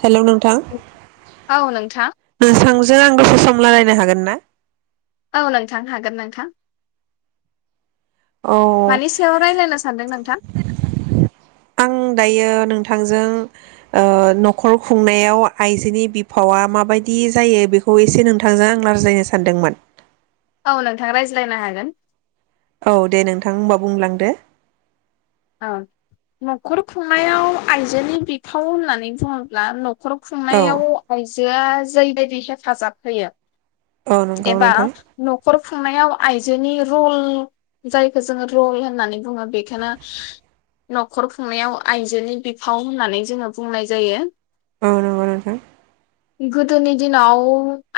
हेल' नोंथां औ नोंथां नोंथां जों आं दसे सम रायलायनो हागोन ना औ नोंथां हागोन नोंथां अ मानि सायाव रायज्लायनो सानदों नोंथां आं दायो नों थांजों ओ न'खर खुंनायाव आइजोनि बिफावा माबायदि जायो बेखौ एसे नोंथांजों आं रायज्लायनो सानदोंमोन औ नोंथां रायज्लायनो हागोन औ दे नोंथां होमबा बुंलांदो औ न'खर खुंनायाव आइजोनि बिफाव होननानै बुङोब्ला न' न'खर औ खुंनायाव आइ जोआ जैबायदि हेफाजाब होयो औ नंगौ एबा नोंथां न'खर खुंनायाव आइजोनि रल जायखो जोङो रल होननानै बुङो बेखोनो न'खर खुंनायाव आइजोनि बिफाव होननानै जोङो बुंनाय जायो अ नंग' नोंथां गोदोनि दिनाव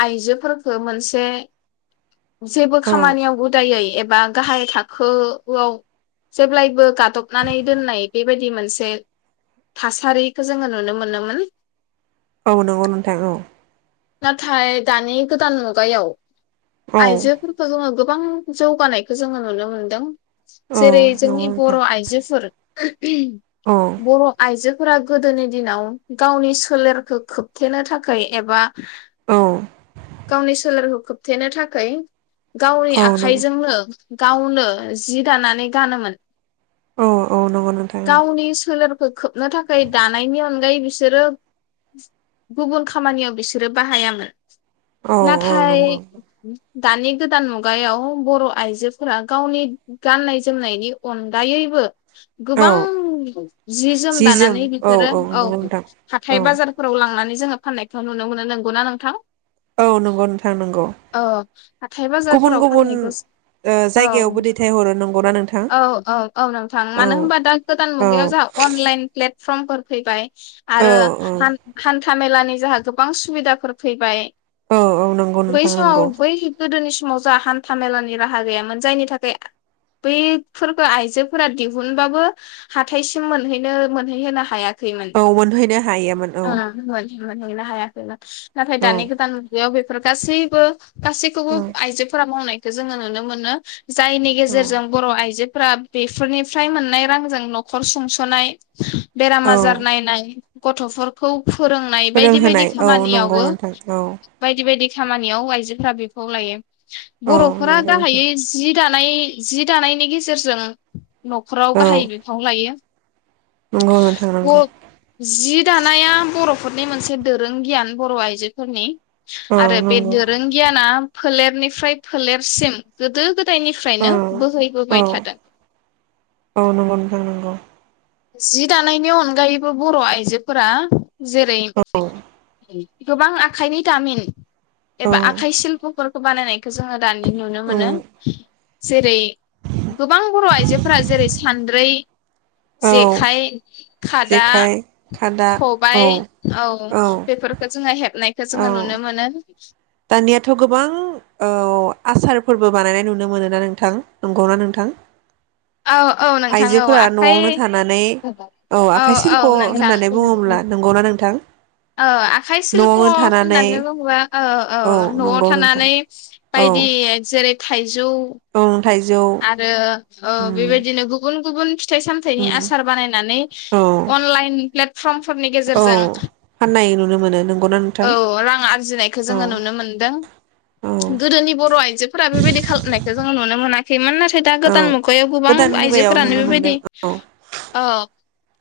आइजोफोरखो मोनसे जेबो औ खामानियाव उदायै ए बा गाहाय थाखोआव जेब्लायबो गादबनानै दोननाय बेबायदि मोनसे थासारिखो जोङो नुनो मोनोमोन औ नंगौ नोंथां औ नाथाय दानि गोदान मुगायाव औ आइजोफोरखौ जोङो गोबां जौगानायखो जोङो नुनो मोनदों औ जेरै नंगौ जोंनि नोंथां बर' आइजोफोर औ [inaudible] बर' आइजो फोरा गोदोनि दिनाव गावनि सोलेरखौ खोबथेनो थाखाय एबा औ गावनि सोलेरखौ खोबथेनो थाकै गावनि नंगौ आखाइजोंनो गावनो जि दानानै गानोमोन औ औ नंगौ नोंथां औ गावनि सोलेरखो खोबनो थाखाय दानायनि अनगायै बिसोरो गुबुन खामानियाव बि सोरो बाहायामोन औ औ नाथाय नंगौ दानि गोदान मुगायाव बर' आइजोफोरा गावनि गाननाय जोमनायनि अनगायैबो औ गोबां जि जोम दानानै बिसोरो औ हाथाय औ बाजारफोराव लांनानै जोहा फाननायखौ नुनो मोनो नोंगौना नोंथां औ नंगौ नोंथां नंगौ औ हाथाय गुबुन बाजारफोराव गुबुन फाननायखौसो ओ औ जायगायावबो दैथायहरो नंगौना नोंथां औ औ औ नोंथां औ मानो होनबा दा गोदान औ मुगायाव जोंहा अनलाइन प्लेट फ्रम फोर फैबाय औ आरो औ हान हान थामेलानि जोंहा गोबां गोबां सुबिदाफोर फैबाय औ औ नंगौ बै नोंथां समाव नंगौ बै गोदोनि सम समाव जोंहा हान्था मेलानि राहा गैयामोन जायनि थाखाय बैफोरखौ आइजोफोरा दिहुनबाबो हाथायसिम मोनहैनो मोनहैहोनो हायाखै खैमोन औ मोनहैनो हायोमोन औ [unintelligible] [unintelligible] नाथाय औ दानि गोदान मुगायाव बेखौ फोर गासैबो गासैखौबो औ आइजोफोरा मावनाय जोङो नुनो मोनो जायनि औ गेजेरजों बर' आइजो फोरा बेफोरनिफ्राय मोननाय रांजों न'खर सुंस'नाय बेराम औ आजार नायनाय गथ'फोरखौ फोरोंनाय बायदि बायदि फोरोंहोनाय औ नंगौ नोंथां औ बेबायदि खामानियाव आइजोफोरा बिफाव लायो औ बर'फोरा नंगौ नोंथां गाहायै जि जि दानाय जि दानायनि गेजेरजों न'खराव औ गाहाय बिफाव लायो नंगौ नोंथां नंगौ जि दानाया बर' फोरनि मोनसे दोरों गियान बर' आइजोफोरनि औ आरो बे नंगौ दोरों गियाना फोलेरनिफ्राय फोलेरसिम गोदो गोद औ फाइनिफ्रायनो औ बोहैबोबाय थादों औ नंगौ नोंथां नंगौ जि दानायनि अनगायैबो बर' आइजोफोरा जेरै गोबां आखाइनि दामिन औ एबा आखाइ सिल्प'फोरखौ बानायनायखौ जोङो दानि नुनो औ मोनो जेरै गोबां बर' आइजोफोरा जेरै सान्द्रै औ जेखाय खादा जेखाइ खादा औ खबाइ औ बेफोरखौ जोङो हेबनाय जोङो औ नुनो मोनो [inaudible] दानियाथ' गोबां आसारफोरबो बानायनाय नुनो मोनोना नोंथां नंगौना नोंथां औ औ नोंथां औ आइजोफोरा आखाइ न'आवनो थानानै औ आखाइ औ सिल्प' नोंथां होननानै बुङोब्ला नंगौना नोंथां आखाइ सिल्प' न'आवनो थानानै होननानै बुङोबा औ औ न'आव नंगौ नोंथां थानानै औ बायदि जेरै औ थाइजौ आरो उम बेबायदिनो गुबुन गुबुन फिथाइ सामथाइनि उम आसार बानायनानै औ अनलाइन प्लेटफर्मफोरनि औ गेजेरजों फाननाय नुनो मोनो नंगौना नोंथां औ रां आरजिनायखौ औ जोङो नुनो औ मोनदों गोदोनि बर' आइजोफोरा बेबायदि खालामनायखौ जोङो नुनो मोनाखै मोनाखैमोन दा औ गोदान मुगायाव गोबां गोदान मुगायाव आइजोफोरानो नुनो बेबायदि मोनदों औ औ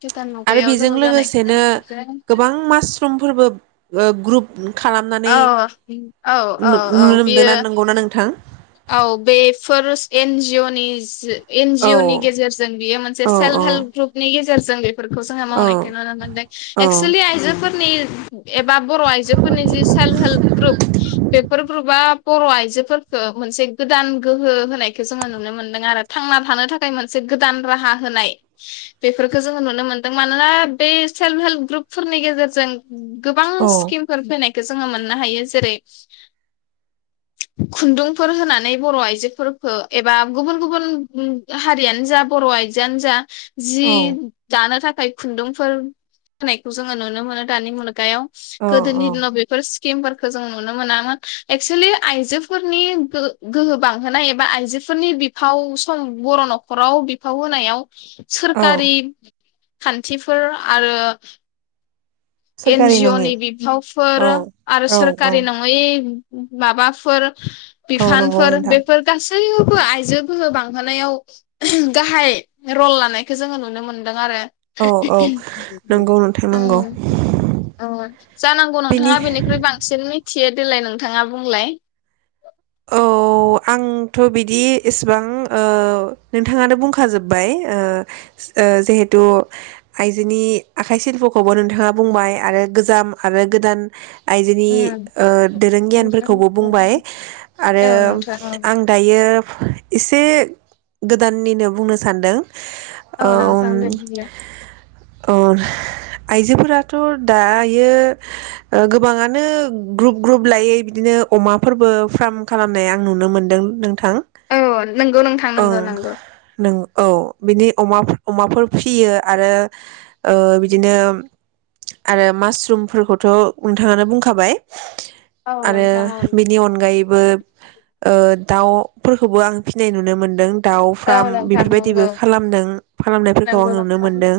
गोदान आरो मुगायाव बेजों जोनोम जानाय लोगोसेनो [unintelligible] गोबां मासरुमफोरबो ग्रुप खालामनानै औ औ औ नुनो औ मोनदोंना बेयो नंगौना नोंथां औ बेफोर एन जिअ नि एन औ जिअ नि गेजेरजों बियो मोनसे औ औ सेल्फ हेल्प ग्रुपनि गेजेर गेजेरजों बेफोर जोङो औ मावनायखौ नुनो मोनदों औ एकस'लि आइजोफोर स्नि एबा बर' आइजोफोरनि जि सेल्प हेल्प ग्रप बेफोर ग्रुपआ बर' आइजोफोरखौ मोनसे गोदान गोहो होनायखौ जोङो नुनो मोन्दों आरो थांना थानो थाखाय मोनसे गोदान राहा होनाय बेफोरखौ जोङो नुनो मोन्दों मानोना बे सेल्प हेल्प ग्रुपफोरनि गेजेरजों गोबां स्किमफोर फैनायखौ जोङो मोननो हायो जेरै खुन्दुंफोर होनानै बर' आइजोफोरखौ एबा गुबुन गुबुन हारियानो जा बर' आइजोआनो जा जि औ दानो थाखाय खुन्दुंफोर होनायखौ जोङो नुनो मोनो दानि मुगायाव औ गोदोनि दिनाव बेफोर स्किमफोरखौ जों नुनो मोनामोन एक्सुलि आइजोफोरनि गो गोहो बांहोनाय एबा आइजोफोरनि बिफाव सम बर' न'खराव बिफाव होनायाव औ सोरकारि खान्थिफोर आरो एन सोरखारि जिअ नङि नि बिबावफोर औ आरो औ औ सोरखारि नङै। माबाफोर औ नंगौ बिफानफोर नोंथां बेफोर गोस सैयोफो आइजोफो बांहोनायाव गाहाय रल लानायखौ जोङो नुनो मोनदों आरो औ औ नंगौ नोंथां नंगौ। उम अ जानांगौ बेनि नोंथाङा बेनिख्रुइ बांसिन मिथियो देलाय नोंथाङा बुंलाय औ आंथ' बिदि एसेबां ओ नोंथाङानो बुंखाजोब्बाय ओ ओ जिहेथु आइजोनि आखाइ सिल्पखौबो नोंथाङा बुंबाय आरो गोजाम आरो गोदान आइजोनि ओ दोरों गियानफोरखौबो बुंबाय आरो औ नोंथां औ आं दायो एस एसे गोदाननिनो बुंनो सानदों औ नोंथां ओम दे बुंलाय अ आइजोफोराथ' दायो ओ गोबाङानो ग्रुप ग्रुप लायै बिदिनो अमाफोरबो फार्म खालामनाय आं नुनो मोनदों नों औ नंगौ नोंथां नंगौ नंगौ। नों औ बिनि अमा अमाफोर फियो आरो ओ बिदिनो आरो मासरुमफोरखौथ' नोंथाङानो बुंखाबाय औ आरो नोंथां औ बिनि अनगायैबो ओ ओ दाउफोरखौबो आं फिनाय नुनो मोनदों दाउ औ फार्म नोंथां बेफोरबायदिबो नंगौ खालामदों खालामनायफोरखौ आं नंगौ नुनो नोंथां मोनदों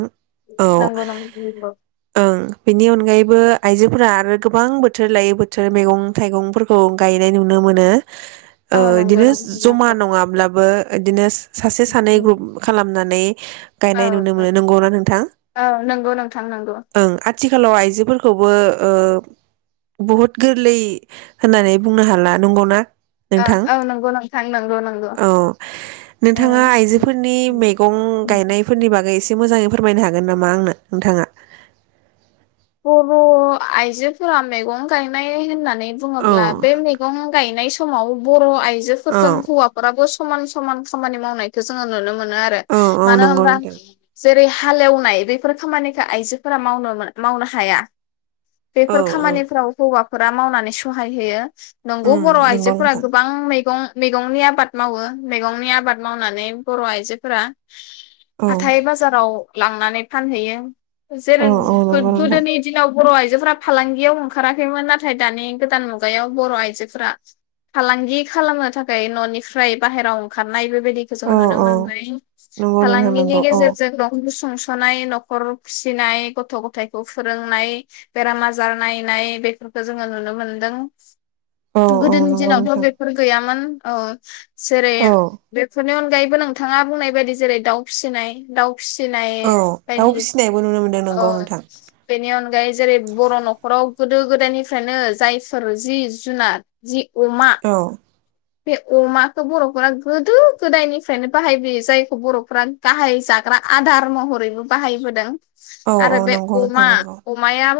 औ नंगौ नंगौ नंगौ ओं बेनि अनगायैबो आइजोफोरा आरो गोबां बोथोर लायै बोथोर मैगं थाइगंफोरखौ गायनाय नुनो मोनो ओ औ नंगौ बिदिनो नोंथां जमा नंगौ नङाब्लाबो बिदिनो सासे सानै ग्रुप खालामनानै औ गायनाय नुनो मोनो नोंगौना नोंथां औ नंगौ नोंथां नंगौ ओं आथिखालाव आइजोफोरखौबो ओ बुहुद गोरलै होननानै बुंनो हाला नंगौना औ नोंथां औ नंगौ नोंथां नंगौ नंगौ औ नोंथाङा आइजोफोरनि मैगं गायनायफोरनि बागै एसे मोजाङै फोरमायनो हागोन नामा आंनो नोंथाङा ओ बर' आइजोफोरा मैगं गायनाय होननानै औ बुङोब्ला बे मैगं गायनाय समाव बर' आय औ जोफोरजों हौवाफोरा बो समान समान खामानि मावनायखौ जोङो नुनो मोनो मोनो आरो औ औ मानो नंगौ होनबा नोंथां जेरै हालेवनाय बेफोर खामानिखौ आइजोफोरा मावनो मोना मावनो हाया औ बेफोर औ खामानिफ्राव हौवा फोरा मावनानै सहाय होयो नंगौ उम बर' नंगौ आइजोफोरा नोंथां गोबां मैगं मैगंनि आबाद मावो मैगंनि आबाद मावनानै बर' आइजोफोरा औ हाथाय बाजाराव लांनानै फानहैयो औ जेरै औ नंगौ नोंथां गोदोनि दिनाव बर' आइजोफोरा फालांगियाव ओंखाराखैमोन नाथाय दानि गोदान मुगायाव बर' आइजोफोरा फालांगि खालामनो थाखाय न'निफ्राय बाहेरायाव ओंखारनायबो बिदिखौ जों औ नुनो औ मोनबाय नंगौ नोंथां फालांगिनि नंगौ औ गेजेरजों [unintelligible] थानाय नखरफिसिनाय गथ गथाय फिथाइखौ फोरोंनाय बेराम आजार नायनाय बेफोरखौ जोङो नुनो मोनदों औ औ गोदोनि नंगौ दिनावथ' नोंथां बेफोर गैयामोन औ जेरै औ बेफोरनो अनगायैबो नोंथाङा बुंनाय बायदि जेरै दाउ फिसिनाय दाउ फिसिनाय औ दाउ बायदि फिसिनायबो नुनो मोनदों औ नोंगौ नोंथां बेनि अनगायै जेरै बर' न'खराव गोदो गोदायनिफ्रायनो जायफोर जि जुनार जि अमा औ बे अमाखौ बर'फोरा गोदो गोदायनिफ्रायनो बाहायबोयो जायखौ बर'फोरा गाहाय जाग्रा आदार महरैबो बाहायबोदों औ आरो औ बे नंगौ अमा नोंथां नंगौ अमाया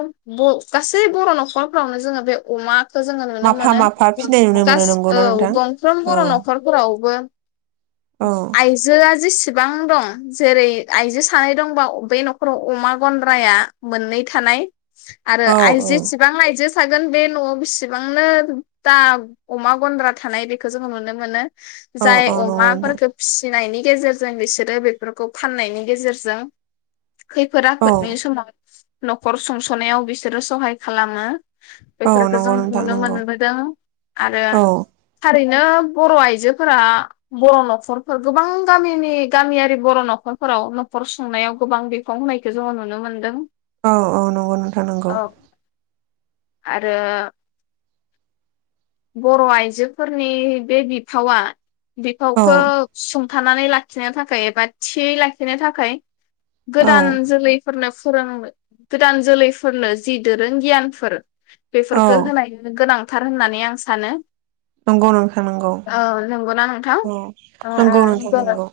गासै बर' न'खरफ्रावनो जोङो बे अमा खौ जोङो नुनो माफा मोनो माफा फिनाय नुनो मोनो गास औ नंगौना नोंथां गंफ्रोम औ बर' न'खरफोरावबो औ आइजोआ जेसेब इसेबां दं जेरै आइजो सानै दंबा बे न'खराव अमा गन्द्राया मोननै थानाय आरो औ आइजोसेबां आइजो थागोन बे न'आव बेसेबांनो दा अमा गन्द्रा थानाय बेखौ जोङो नुनो मोनो औ जाय औ नंगौ नोंथां अमाफोरखो फि फिनायनि गेजेरजों बिसोरो बेफोरखौ फाननायनि गेजेरजों खैफोद औ आफोदनि समाव न'खर सुंस'नायाव बिसोरो सहाय खालामो औ बेफोरखौ जों नंगौ नोंथां नुनो नंगौ मोनबोदों आरो औ ओरैनो बर' आइजोफोरा बर' न'खरफोर गोबां गामिनि गामियारि बर' न'खरफोराव न'खर सुंनायाव गोबां बिफां होनायखौ जोङो नुनो मोनदों औ औ नंगौ नोंथां नंगौ औ आरो बर' आइजोफोरनि बे बिफावा औ बिफावखौ सुंथानानै लाखिनो थाखाय एबा थियै लाखिनो थाखाय औ गोदान जोलैफोरनो फोरों गोदान जोलैफोरनो जि दोरों गियानफोर औ बेफोरखौ होनाय गोनां थार होननानै आं सानो नंगौ नोंथा नंगौ औ नंगौना नोंथां औ ओ नंगौ नोंथा ओ नंगौ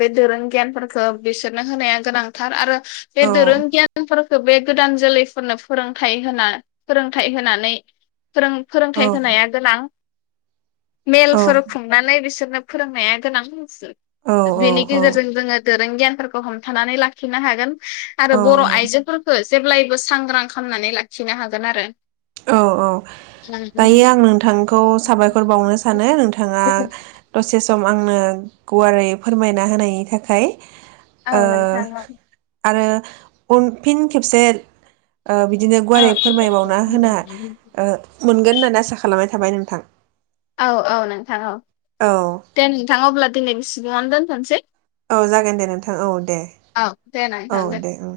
बे दोरों गियानफोरखौ बिसोरनो होनाया गोनांथार आरो बे औ दोरों गियानफोरखौ बे गोदान जोलैफोरनो फोरोंथाय होना फोरोंथाइ होनानै फोरों औ फोरोंथाय होनाया गोनां औ मेलफोर खुंनानै बिसोरनो फोरोंनाया गोनांसो औ औ बेनि औ गेजेरजों जोङो दोरों गियानफोरखौ हमथानानै लाखिनो हागोन औ आरो बर' आइजोफोरखौ जेब्लायबो सांग्रां खालामनानै लाखिनो हागोन आरो औ औ दायो आं नोंथांखौ साबायखर बाउनो सानो नोंथाङा दसे सम आंनो गुवारै फोरमायना होनायनि थाखाय औ नोंथां आरो उनफिन खेबसे बिदिनो औ गुवारै फोरमायबावना होना ओ मोनगोन होननानै आसा खालामनाय थाबाय नोंथां औ औ नोंथां औ औ दे नोंथाङा अब्ला दिनै बेसिम दोनथ' नोसै औ जागोन दे नोंथां औ दे औ दे औ नोंथां दे दें